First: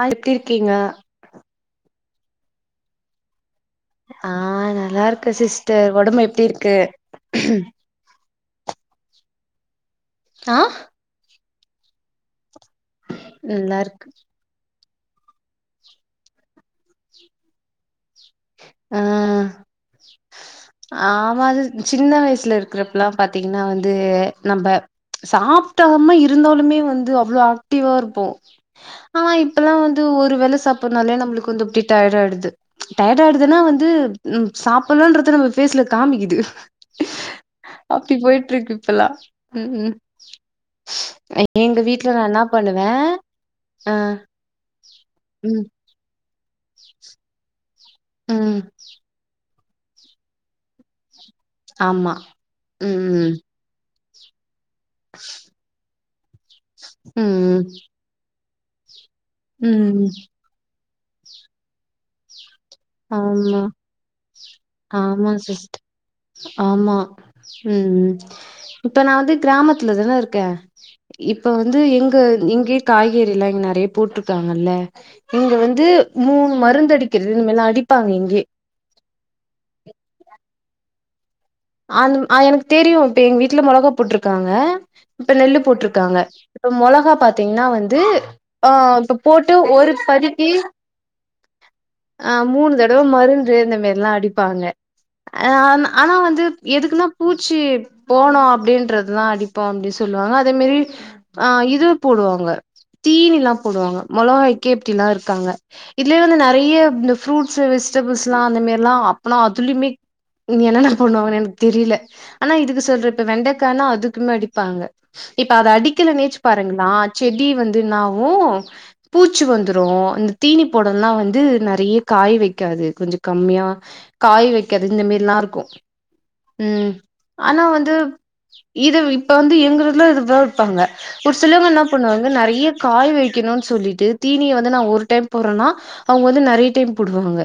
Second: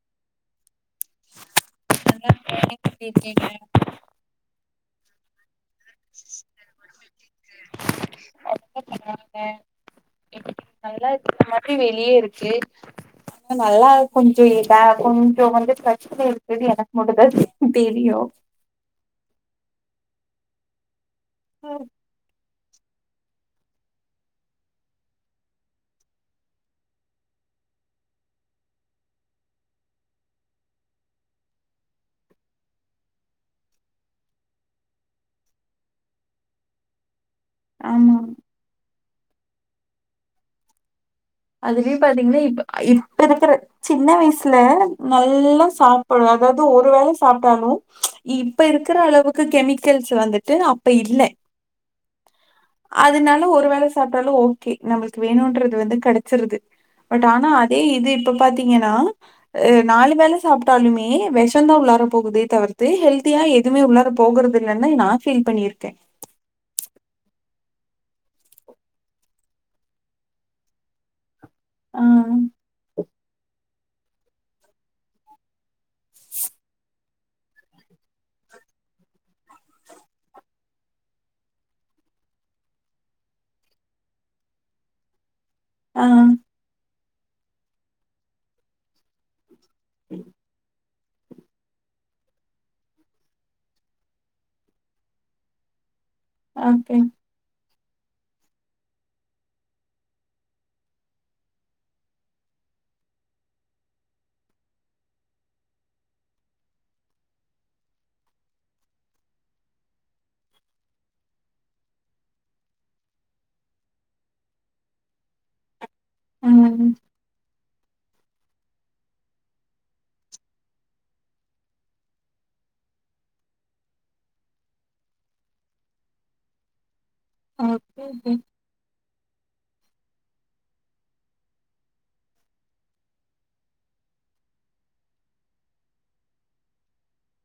ஆ எப்டி இருக்கீங்க நல்லாருக்கே நீங்க எப்டி இருக்கீங்க ஆ நல்லாருக்கே சீஸ் டு ஒடம்பு எப்டி இருக்கு [inaudible] [inaudible] ஆ ப்டி வெளியேருக்கு நல்லா கொஞ்சோ ட கொஞ்சோ வந்து பிரசனா இருக்கிற்து எனக்கு மட்டோந்த தெரியு ஆ ஆமா அது சின்ன வயசுல இரு கிறப்லா பாத்தீங்னா வந்து நம்ப சாப்டாம இருந்தாலுமே வந்து அவ்ளோ ஆக்டிவா இருப்போ ஆனா இப்பல்லா வந்து ஒரு வேல சாப்பல்னாலே நம்ளுக்கு கொஞ்சோ [unintelligible] டயர்ட் ஆயிடுது டயர்ட் ஆயிடுதுனா வந்து உம் சாப்புல்லன்றத நம்ம பேஸ்ல காமிக்குது அப்டி ஆமா போயிட்டுருக்கு இப்பெல்லா உ உம் அதுவே பாத்தீங்னா இப்ப ஆ இப்ப இருக்கிற ஆ சின்ன வயசுல ம் நல்லா சாப்புடுவே னாது ஒரு வேள சாப்ட்டாலு ச்ச இப்ப ம் இருக்கிற அளவுக்கு கெமி க்கல்ஸ் வந்துட்டு அப்ப இல் ஆமா ம் அதுனால ஒரு வேள சாப்ட்டாலு கே நம்ளுக்கு வேணுன்றது வந்து கட சொல்றது பட் ம் ஆனா ம் அதே இது இப்ப பாத்தீங்கனா அ ம். நாலு வேள சாப் டாலுமே விஷந்தா உள்ளார போகுதே தவிர் தே ஹெல்தியா ஆமா, எதுமே உள்ளார போகறதில்லன்னு நா ஆமா ஃபீல் பண்ணி இருக்கே ச்ச உ உம் இப்ப நா வந்து கிராமத்துல தானே இருக்கே இப் இப்ப வந்து ஆ, எங்க இங்கே காய்கறிலா இங்க நெறைய பூட்டுத்தாங்கல்லே இங்க வந்து மூணு மருந்தடிக்கறினுமெலா அடி டிப்பாங்க இங்கே ஆந்தும் ஆ எனக் தெரியு இப்ப எங்க வீட்ல மொளகா போட்டிருக்காங்க நெல்லு ஆ, போட்டுருக்காங்க இப்ப மொளகா பாத்தீங்னா வந்து ஆ இப்ப போட் டு ஒரு பதிக்கி அ மூணு தடவ மருந்து இந்தமறில்லா அடிப்பாங்க அ ஆமா ஆனா வந் ஓகே. எதுக்குன்னா பூச்சிப் போனோம் அப்படின்றதுதான் அடிப்போம் அப்படின் சொல்லுவாங்க அதே மாதிரி ஆஹ் இது போடுவாங்க தீனிலா போடுவாங்க மொளகாய்க்கே இப்படில்லா இருக்காங்க இதுலயே வந்து நிறைய இந்த ஃப்ரூட்ஸ் வெஜிடபிள்ஸ்ல்லா அந்த மாரில்லாம் அப்பளா அதுலயுமே என்னென்ன பண்ணுவாங்க ந தெரியல ஆனா இது சொல்றப்ப வெண்டக்கானா அதுக்குமே அடிப்பாங்க இப்ப அத அடி கில்ல நேச் பாருங்களா ம். செடி வந் தின்னாகு பூச்சி வந்துரு இந்த தீனி போட எல்லா வந்து நெறைய காய் வைக்காது கொஞ்ச கம்மியா காய் வைக்காது இந்த மரில்லா இருக்கு உம் ஆனா வந்து ஓகே, ஓகே. இத இப்ப வந்து எங்களு இது வப்பாங்க ஒரு சிலவங்க என்ன பண்ணுவாங்க நறையே காய் வைக்கனு சொல்லிட்டு தீனிய வந்து நா ஒரு டைம் போடுறேன்னா அவங்க வந்து நறைய டைம் போடுவாங்க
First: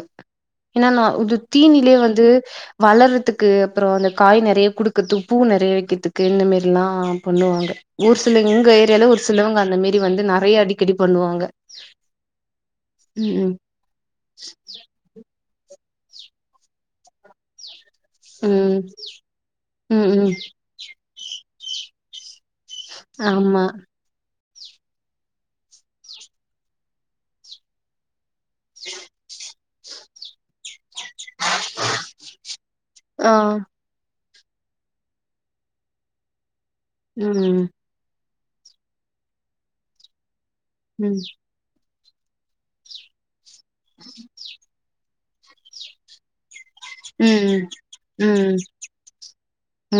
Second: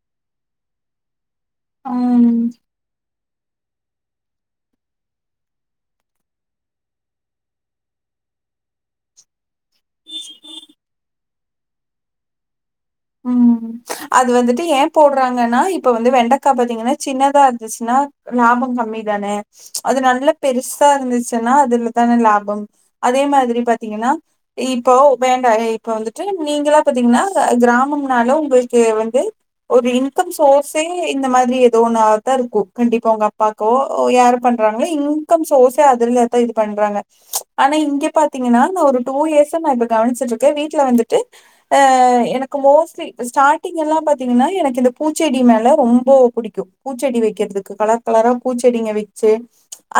ஏன்னா நா உடுத் தீனிலே வந்து ம். வளரதுக் கே அப் அப்ரோ அந்த காய் நெறைய குடுக்கதும் பூ நெறைய வைக்கிறதுக்கு இந்த மெரில்லா பண்ணுவாங்க ஒரு சில இங்கயே செலவு ஒரு சிலவங்க அந்த மேறி வந்து நேறய அடிக்கடி பண்ணுவாங்க ம் அது வந்துட்டு ஏ போடுறாங்க ங்கன்னா இப்ப வந்து வெண்டக்கா பாத்தீங்கனா சின்னதா இருந்துச்சின்னா லாபம் ம் கம்மி தான அது ம் ம் நல்ல ம் பெருசா இருந்துச்சுன்னா அதுல தன லாபம் அதே மாதிரி ஆமா பாத்தீங்கனா இப்போ வேண்டா இப்போ வந்துட்டு நீங்கலா பத்தீங்கனா கிரா மும் நாளோ புளிக்கே வ்ந்து ஒரு இன்கம் சோஸ் தே இந்த மாதிரி ஏதோ ஒன்னு ஆத்தர் கூக்கண்டிப்பா உங்க ஆ அப்பாக்கோ ஓ யாருப் பண்றாங்க இன்கம் சோர்சே அதலதா இருக் பண்றாங்க ம் ஆனா இங்க பாத் திங்கன்னா ஒரு டூ இயர்ஸ் நா இப்ப கவனிச்சிட்டு தே வீட்ல ம் வந்துட்டு அஅப் அ எனக் கும் மோஸ்லி ஷ் ஸ்டார்ட் திங்கால்லாம் பாத்தீங்கனா எனக்கு இந்த பூச்செடி மேல ரொம்ப புடிக்கு பூச்செடி ம் வெக்கிறதுக்கு கலர் கலரா ம் ம் பூச்செடிங்க வெச்சு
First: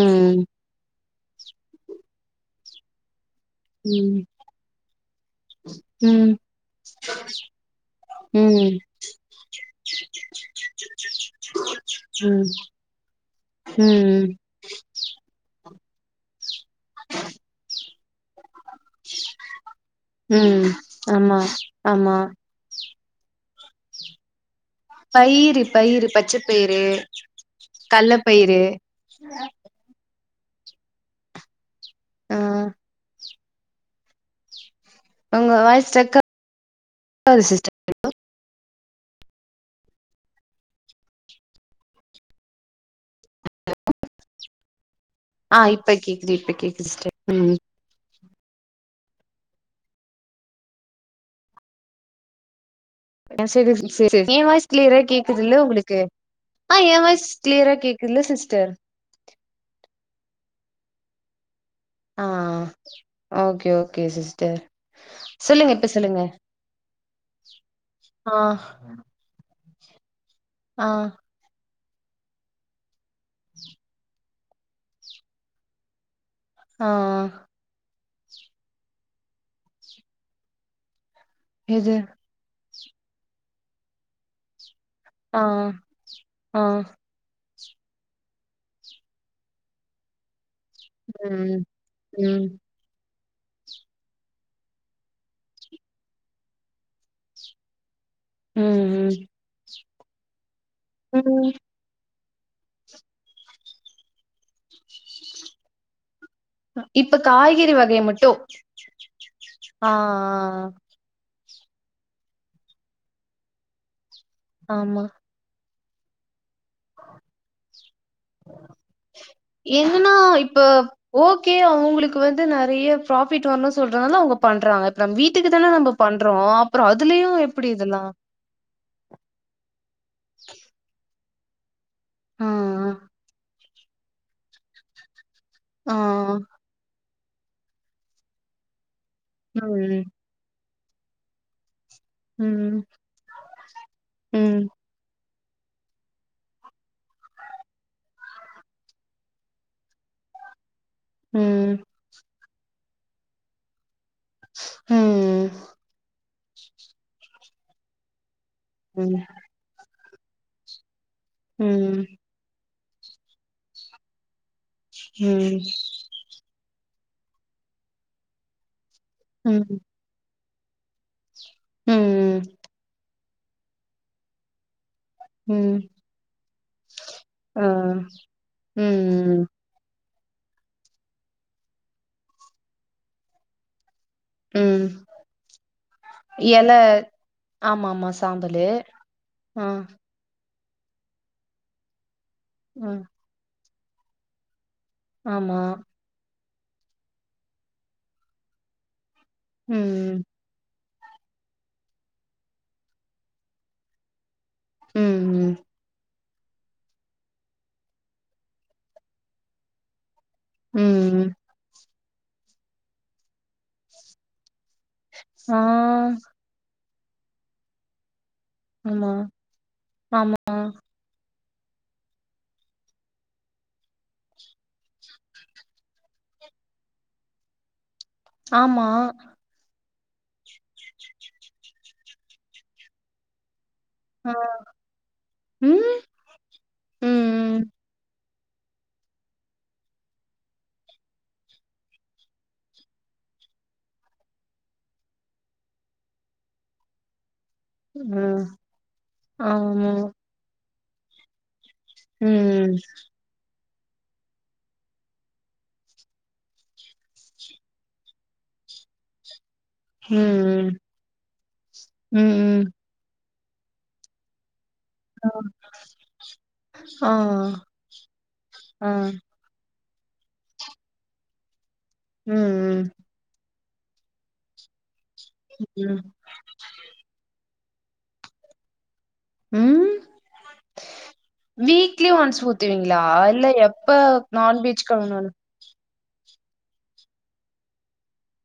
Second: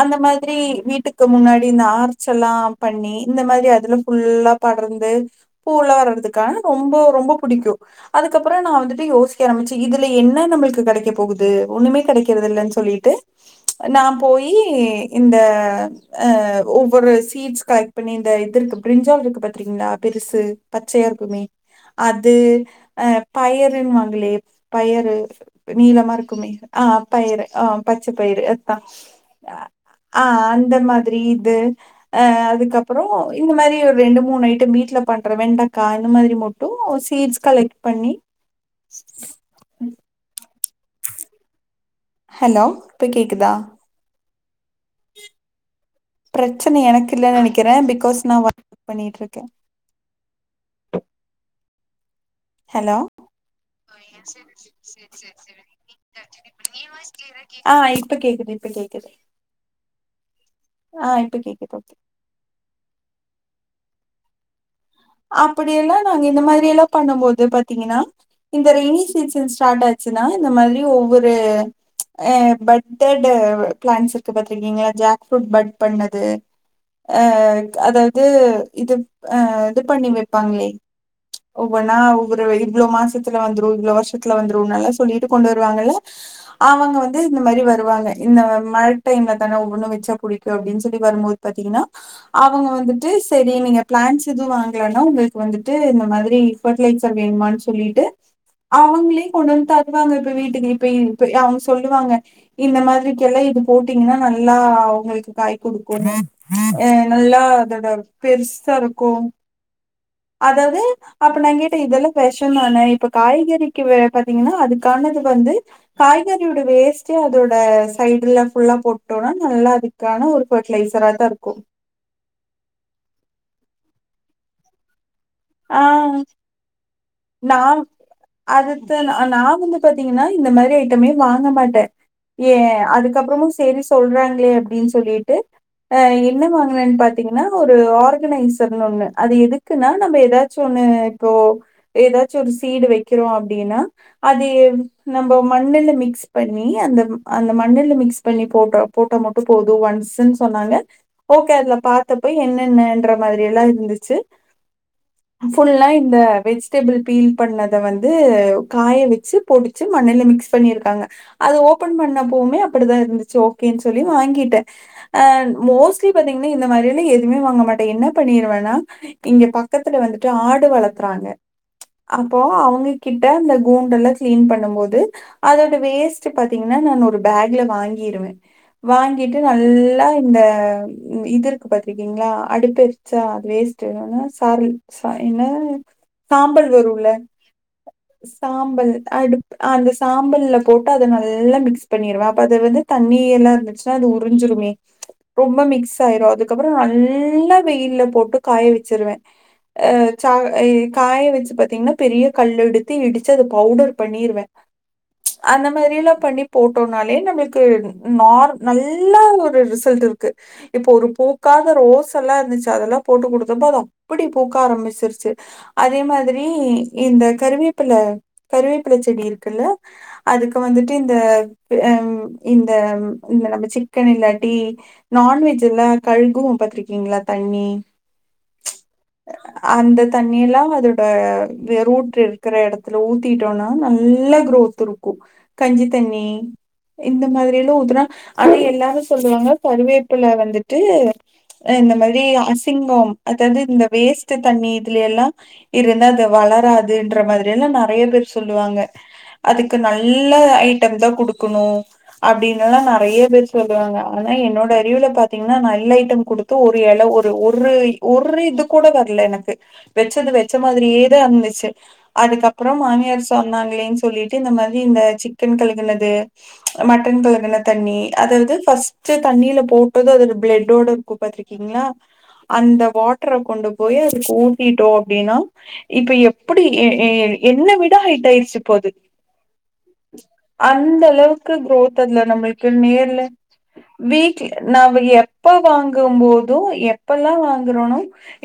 அந்த மாதிரி வீட்டுக் க்கு முன்னாடி இந்த ஆர்ச்சல்லா பண்ணி இந்த மாதிரி அதுலாம் ம் ஃபுல்லா படர்ந்து பூல்லா ம் வர்றதுக்கான ரொம்பொ ரொம்பொ புடிக்கு அதுக்கப்புற நா ம் வந்துட்டு யோசிக்க ஆரம்பிச்சே இதுல என்ன நம்ளுக்கு கெடைக்க போகுது ஒண்ணுமே ம் கெடைக்கறதில்லன்னு சொல்லிட்டு நா ம் போயி இந்த அஹ் ஒவ்வொரு சீட்ஸ் கலெக்ட் பண்ணி இந்த இது இருக்கு பிரிஞ்சால் இருக்கு பாத்தீங்களா பெருசு ம் பச்சையா ஆமா இருக்குமே ஆமா அது அ பயருன்வாங்களே பயரு பயிறு பயிறு நீளமா பச்ச இருக்குமே பயிறு ஆ பயரு ஆ பச்ச பயிறு அத்தா ஆ அந்த மாதிரி இது ஆ அஹ அதுக்கப்புறொ இந்த மாரி ஒரு ரெண்டு மூணு ஐட்டம் வீட் பண்றே உங்க வெண்டக்கா வாய்ஸ் இந்த ஸ்ட்ரக் மாதிரி மொ சீட்ஸ் ஆகுது சிஸ்டர் கலெக்ட் பண்ணி ம் ஹலோ இப்ப கேக்குதா ஆ இப் பிரச்சன எனக்கு இல்லன்னு நெனைக்கறே பிகாஸ் நான் ஒர்க பண்ணிட்டு இருக்கே சரி ஏ வாய்ஸ் கிளியரா சேரி கேக்குது இல்ல சேரி உங்களுக்கு நீ ஆஹ் ஏ வாய்ஸ் கிளியரா ஆ இப்ப கேக்குதுல கேக்குது சிஸ்டர் இப்ப கேக்குது ஆ இப்ப கேக்குது ஆஹ் ஓகே ஓகே சிஸ்டர் சொல்லுங்க இப்ப அப்படியல்லா சொல்லுங்க நாங்க இந்த மாதிரியெல்லா பண்ணும் போது பாத்தீங்கன்னா ஆ இந்த ரெய்னி சீசன்ஸ் ஸ்டார்டாச்சு சுன்னா இந்த மாதிரி ஆ ஒவ்வொரு அ பட் [unintelligible] பிளாட்ன்ஸ் கு பாத்திருக்கீங்ளா ஜாக்ஃபுரூட் பட் பண்ணது ஆ அ அத இது இது ஆஹ் இது பண்ணி வெப்பாங்களே ஒவ்வொன்னா எது ஊற வெ இவ்வளோ மாசத்துல வந்துரு இவ்வளோ வருஷத்துல வந்துருன்னல்லா சொல்லிட்டு ஆ கொண்டு வருவாங்கல்ல ஆ அவங்க வந்து இந்த மாரி வ வாங்க இந்த மழை டைம்ல தானே ஒவ்வொனு வச்ச புடி அப்படினு சொல்லி வரும்போது ம் பாத்தீங்கனா ம் அவங்க வந்து சரி நீங்க பிளான்ஸ் எதுவும் வாங்கலனா உங்களுக்கு வந்துட்டு அ மாதிரி பர்டிலைசர் வேணுமா சொல்லிட்டு ம் ம் அவங்களே கொண்டு வந்து தர வாங்க இப்போ வீட்டுக்கு இப்படி ம் அவங்க சொல்லுவாங்க இந்த மாதிரிக்கெல்லாம் இது போட்டீங்கன்னா நல்லா அவங்களுக்கு காய் கொடுக்குங்க இப்ப நல்லா காய்கறி அதோட வகை மட்டு பெருசா இருக்கு ஆ அதாவது அப்ப நா கேட்டே இதெல்லாம் விஷ தானே இப்ப காய்கறிக்கு பாத்தீங்கன்னா ஆமா அதுக்கானது வந்து காய்க வேஸ்ட் அதோட சைடுல புல்லா போட்டோனா நல்லா என்னன்னா அதுக்கான ஒரு இப்ப பர்ட்டிலைசரா தா இருக்கு ஓகே அதனால அவங்க பண்றாங்க இப்ப நம்ம வீட்டுக்கு தான ஆ நம்ம பண்றோ அப்புறோ அதுலயு நா எப்டி இதெல்லா அதுக்குதா நா வந்து பாத்தீங்கன்னா இந்த மாதிரி ஐட்டமே வாங்க மாட்டே ஆ ஏ அதுக்கப்புறமு சரி சொல்றாங்களே அப்படினு சொல்லிட்டு ஆ என்ன வாங்கினேனு பாத்தீ பாத்தீங்கன்னா ஒரு ஆர்கனைசர் ஒண்ணு அது எதுக்குன்னா ம் ஏதாச்சு ஒன்னு இப்போ ஏதாச்சு ஒரு ம் சீடு வைக்கிறோ அப்படினா அது ம் நம்ம மண்ணில் மிக்ஸ் பண்ணி அந்த அந்த மண்ணில்ல மிக்ஸ் பண்ணி போட்டா போட்டா மட்டு போதும் ஒன்ஸ்ஸுன்னு சொன்னாங்க ஓகே அதுல ம் பாத்தப்போ என்னன்னன்ற மாதிரில்லா இருந்துச்சு ம் ஃபுல்லா இந்த வெஜிடபிள் பீல் பண்ணத வந்து காய ம் வச்சு பொடிச்சு மண்ணல மிக்ஸ் பண்ணி இருக்காங்க அது ஓபன் ம் பண்ண போமே அப்படிதா இருந்துச்சு ஓகேனு சொல்லி வாங்கிட்டே அ ம் மோஸ்ட்லி பாத்தீங்கனா இந்த மாதிரி எதுவுமே வாங்க மாட்டே என்ன பண்ணிருவேனா ஹம் வந்துட்டு ஆடு வளர்த்துறாங்க அப்போ ம் அவங்க கிட்ட அந்த கூண்டெல்லாம் கிளீன் பண்ணும் போது அதோட ம் வேஸ்ட் பாத்தீங்கன்னா நான் ஒரு பேக்ல ஆ வாங்கிருவேன் வாங்கிட்டு ம் நல்லா இந்த இது இருக்கு பாத்திருக்கீங்களா அடுப் எரிச்சா அது வேஸ்ட்டு சல் ம் என்ன சாம்பல் எல வரும்ல ஆமா ஆமா சாம்பலு சாம்பல் அடுப் ஆ அந்த சாம்பல்ல போட்டு அதை நல்லா மிக்ஸ் பண்ணிருவேன் அது வந்து ஆ தண்ணி எல்லாம் இருந்துச்சு அது உறிஞ்சுருமே ஆமா ரொம்ப மிக்ஸ் ஆயிரும் அதுக்கு அதுக்கப்புறம் நல்லா வெயில போட்டு காய வச்சிருவேன் அஹ் ம் சா காய வச்சு பாத்தீங்கன்னா பெரிய கல் எடுத்து இடிச்சு அதது பவுடர் பண்ணிருவேன் ம் ம் அந்த மாதிரிலாம் பண்ணி போட்டோம்னாலே நம்மளுக்கு நார் நல்லா ஒரு ரிசல்ட் இருக்கு இப்போ ஒரு ம் பூக்காத ரோஸ் நல்லா இருந்துச்சு அதெல்லா போட்டு கொடுத்து விட்டா தா அப்படி பூக் ஆரம்பிச்சிருச்சு ஆ அதே மாதிரி இந்த கருவேப்பல கருவேப்பில ஆமா செடி இருக்குல்ல ஆமா அதுக்கு வந்துட்டு இந்த ம் இந்த இந்த நம்ம சிக்கன் இல்லாட்டி நான்வெஜ் எல்லாம் கழுக பாத்திருக்கீங்களா தண்ணி ஆமா அந்த தண்ணியெல்லாம் அதோட ரூட் இருக்கிற இடத்துல ஊத்திட்டோம்னா நல்ல ஆ கரோத் இருக்கு கஞ்சி ம் தண்ணி இந்த ம் மாதிரிலா ஊத்துறா அது எல்லாரும் சொல்லுவாங்க கருவேப்புல வந்துட்டு இந்த மாதிரி அசிங்கம் அதாவது இந்த வேஸ்ட்ட் தண்ணி இதுல எல்லாம் இருந்து அது வளராதுன்ற மாதிரி நிறைய பேர் ம் சொல்லுவாங்க அதுக்கு ஆமா நல்ல ம் தான் குடுக்கணு ம் அப்படின்னுல்லாம் நிறைய பேர் சொல்லுவாங்க ஆனா என்னோட அறிவுல பாத்தீங்கன்னா நல்ல ஐட்டம் கொடுத்து ஒரு இல ஒரு ஒரு இதுக்கு கூட வரல எனக்கு வச்சது வச்ச ம் மாதிரியே தான் இருந்துச்சு ம் அதுக்கப்புற மாமியார் சொ சொன்னாங்களேன்னு சொல்லிட்டு இந்தா மா இந்த சிக்க கலகது ஆ மட்டன் கலக தண்ணி அதாவது ஆ பர்ஸ்ட் தண்ணியில போட்டு அப்ப அது பிளட் டோட இருக்கு பாத்துருக்கீங்களா அந்த ம் வாட்டர் கொண்டு போய் அது கூட்டிட்டு அப்படின்னா ம் இப்ப எப்படி என்ன விடா ஹைட் ஆயிச்சு இப்போ அது ம் அந்த அளவுக்கு க்ரோத் வீக்லி அதுல ஒன்ஸ் நம்மளுக்கு ஊத்துவீங்களா நேர்ல இல்ல எப்ப வீட் நான்வெஜ் நான் கழுவுனாலு எப்ப வாங்க வாங்கும் போது எப்பல்லா வாங்கறனோ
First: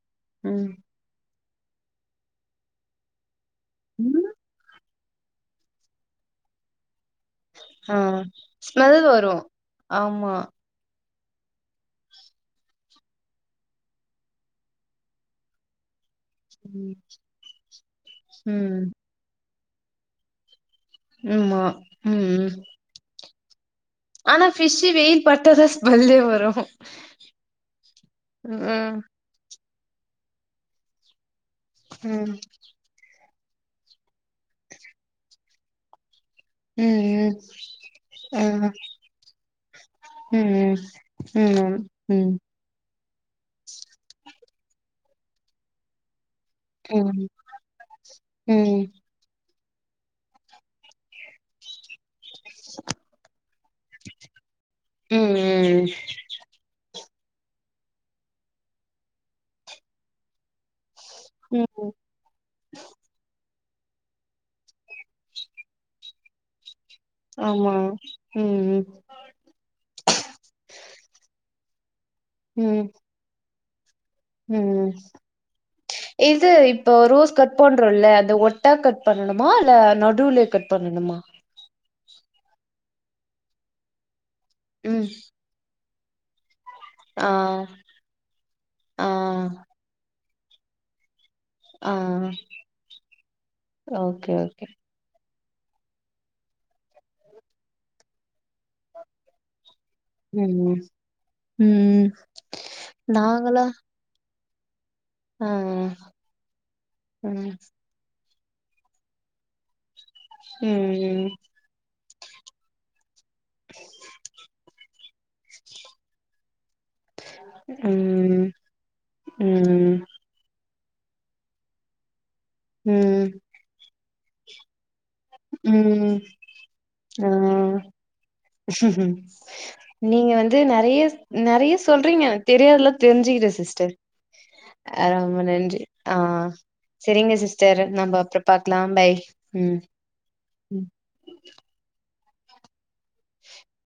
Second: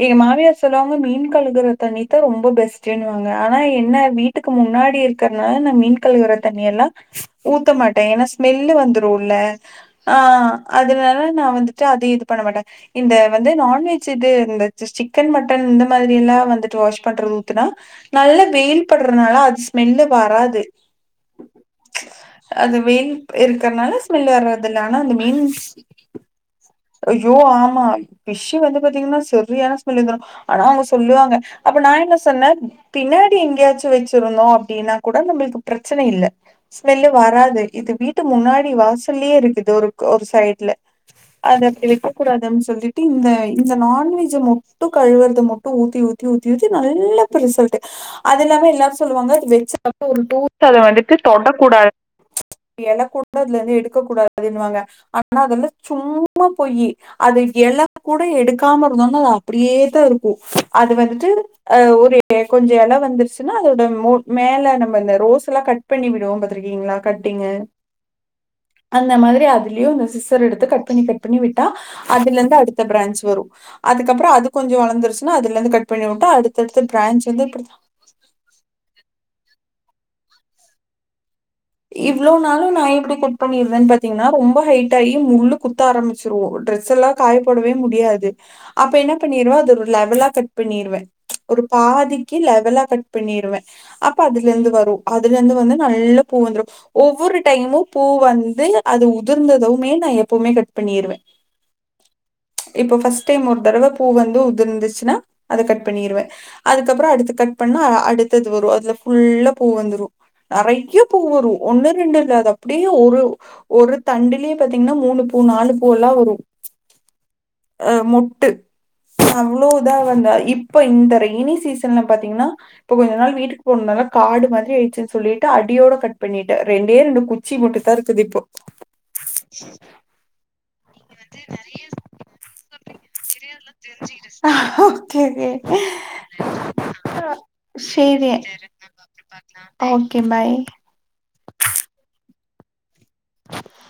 ஏ மாமியார் ம் சொல்லுவாங்க மீன் கழுகற தண்ணிதான் ரொம்ப பெஸ்ட்ன் வாங்க ஆனா என்ன ம் வீட்டுக்கு முன்னாடி இருக்கு க்கற நா மீன் கலவுற வோ தண்ணில்லாம் ஊத்த ஆ மாட்டேன் ஏன்னா ஸ்மெல் வந்துரும்ல ஆமா ஆஹ் அதனால நான் வந்துட்டு அது இது பண்ண மாட்டேன் இந்த வந்து நான்வெஜ் இது இருந்த ச சிக்கன் மட்டன் இந்த மாதிரி எல்லா வந்துட்டு ம் வாஷ் பண்றது ஊத்துனா நல்ல ம் வெயில் படுறனால அது ஸ்மெல்லு வராது உம்மா உம் இல் இருக்கனால ஸ்மெல் வர்றது இல்ல ஆனா அந்த மீன் பட்டாதா ஸ்மெல்லே வரு ஐயோ ஆமா பிஷ் வந்து ம் பாத்தீங்கன்னா சரியான ஸ்மெல் வந்ரு ஆனா அவங்க சொல்லுவாங்க அப்ப நான் என்ன ம் சொன்னேன் பின்ன எங்கேயாச்சும் வச்சிருந்தம் அப்படின்னா கூட நம்மளுக்கு பிரச்சனை இல்லை ம் ஸ்மெல்லு ம் வராது இது வீட்டு ம் முன்னாடி வாசல்லே இருக்குது ஒரு ஒரு சைட்ல ம் அதை ம் அப்படி வைக்கக்க ம் கூடாதுனு சொல்லி இந்த இந்த நான்வெஜ் கழுவது மட்டும் ஊத்தி ஊத் ஊத்தி ஊத்தி ம் நல்ல ரிசல்ட் அதுல்லாமே ம் எல்லாரும் சொல்லுவாங்க வச்சு அப்ப ஒருடூத்தால வந்துட்டு தொடக்கூடாது எழ கொட ல இருந்து எடுக்கூடாது அப்டின்வாங்க ம் ஆனா அதெல்லா ம் சும்மா பொய்யி அது எல்லா கூட எடுக்காம அது அப்படியே தான் இருக்கு அது வந்து ம் ஆஹ ஒரு கொஞ்ச இல வந்துருச்சு அதோட மேல ரோஸ் எல்லாம் கட் பண்ணி விடும் பாத்திருக்கீங்களா கட்டிங்கு ஆமா ம் அந்த மாத்ரி அத்லயு இந்த சிசர் எடுத்து கட் பண்ணி கட் பண்ணி விட்டா அத்லர்ந்து அடுத்த ம் பிரான்ச் வரு அதுக்கப்புற அது கொஞ்ச ம் வளர்ந்துருச்சுன்னா அதுலருந்து கட் பண்ணி விட்டா இது அடுத்தடுத்த இப்ப பிரான்ச் ரோஸ் வந்து கட் இப்டி பண்றோல்ல அது ஒட்டா கட் பண்ணணுமா இ இல்ல நடுவுலே கட் பண்ணணுமா இவ்ளோ நாளும் நா எப்டி கட் பண்ணிருவேன் பாத்தீங்கன்னா ரொம் ரொம்ப ஹைட் ம் ஆயி முள்ளு குத் குத்த ஆரம்பிச்சுருவோ ட்ரஸ் டிரெஸெல்லா ஆ காய போடவே முடியாது அப்ப ஆ என்ன பண்ணிர்வோ அது லெவலா கட் பண்ணீர்வ ஒரு ஆ பாதிக்கு லெவலா கட் பண்ணிருவே அப்ப ஓகே ஓகே அதுலருந்து வரும் அதுலர்ந்து வந்து நல்ல பூ வந்துரு ஒவ்வொரு டைமும் பூ வந்து அது உதிர்ந்ததோ மேல நா எப்பவுமே கட் ம் பண்ணிருவே ம் இப்ப ஃபர்ஸ்ட் டைம் ஒரு நாங்களா தடவ பூ வந்து உ இருந்துச்சு என்னா ஆ அத கட் பண்ணிருவே அதுக்கப்றோ அடுத்து ம் கட் பண்ணா அடுத் தஞ்சு வரு அதுல ஃபுல்லா பூ வந்துரு நெறைய்ய பூ ம் வரு ஒன்னு ரெண்டில்ல அது அப்டியே ஒரு ஒரு தண்டிலியே பாத்தீங்னா மூணு பூ நாலு பூல்லா வரு அ மொட்டு ம் அவ்ளோ இதா ம் வந்தா இப் இப்ப இந்த ரெய்னி சீசன்ல பாத்தீங்கனா ம் இப்ப கொஞ்ச ம் நாள் வீட்டுக் போன்னால காடு மாதிரி ஆய்ச்சு சொல்லிட்டு அடியோட ம் கட் பண்ணிட்டேன் ரெண்டே ரெண்டு ஆ குச்சி மட்டும் தான் இருக்குது இப்போ நீங்க வந்து நெறைய நெறைய சொல்றீங்க தெரியாதெல்லா தெரிஞ்சுக்கிறே சிஸ்டர் ஆ ஓகே ரொம்ப ஓகே நன்றி ஆ சேரிங்க சிஸ்டர் நம்ப அப்றோ பாக்லா பாய் ம் கே பாய் ம்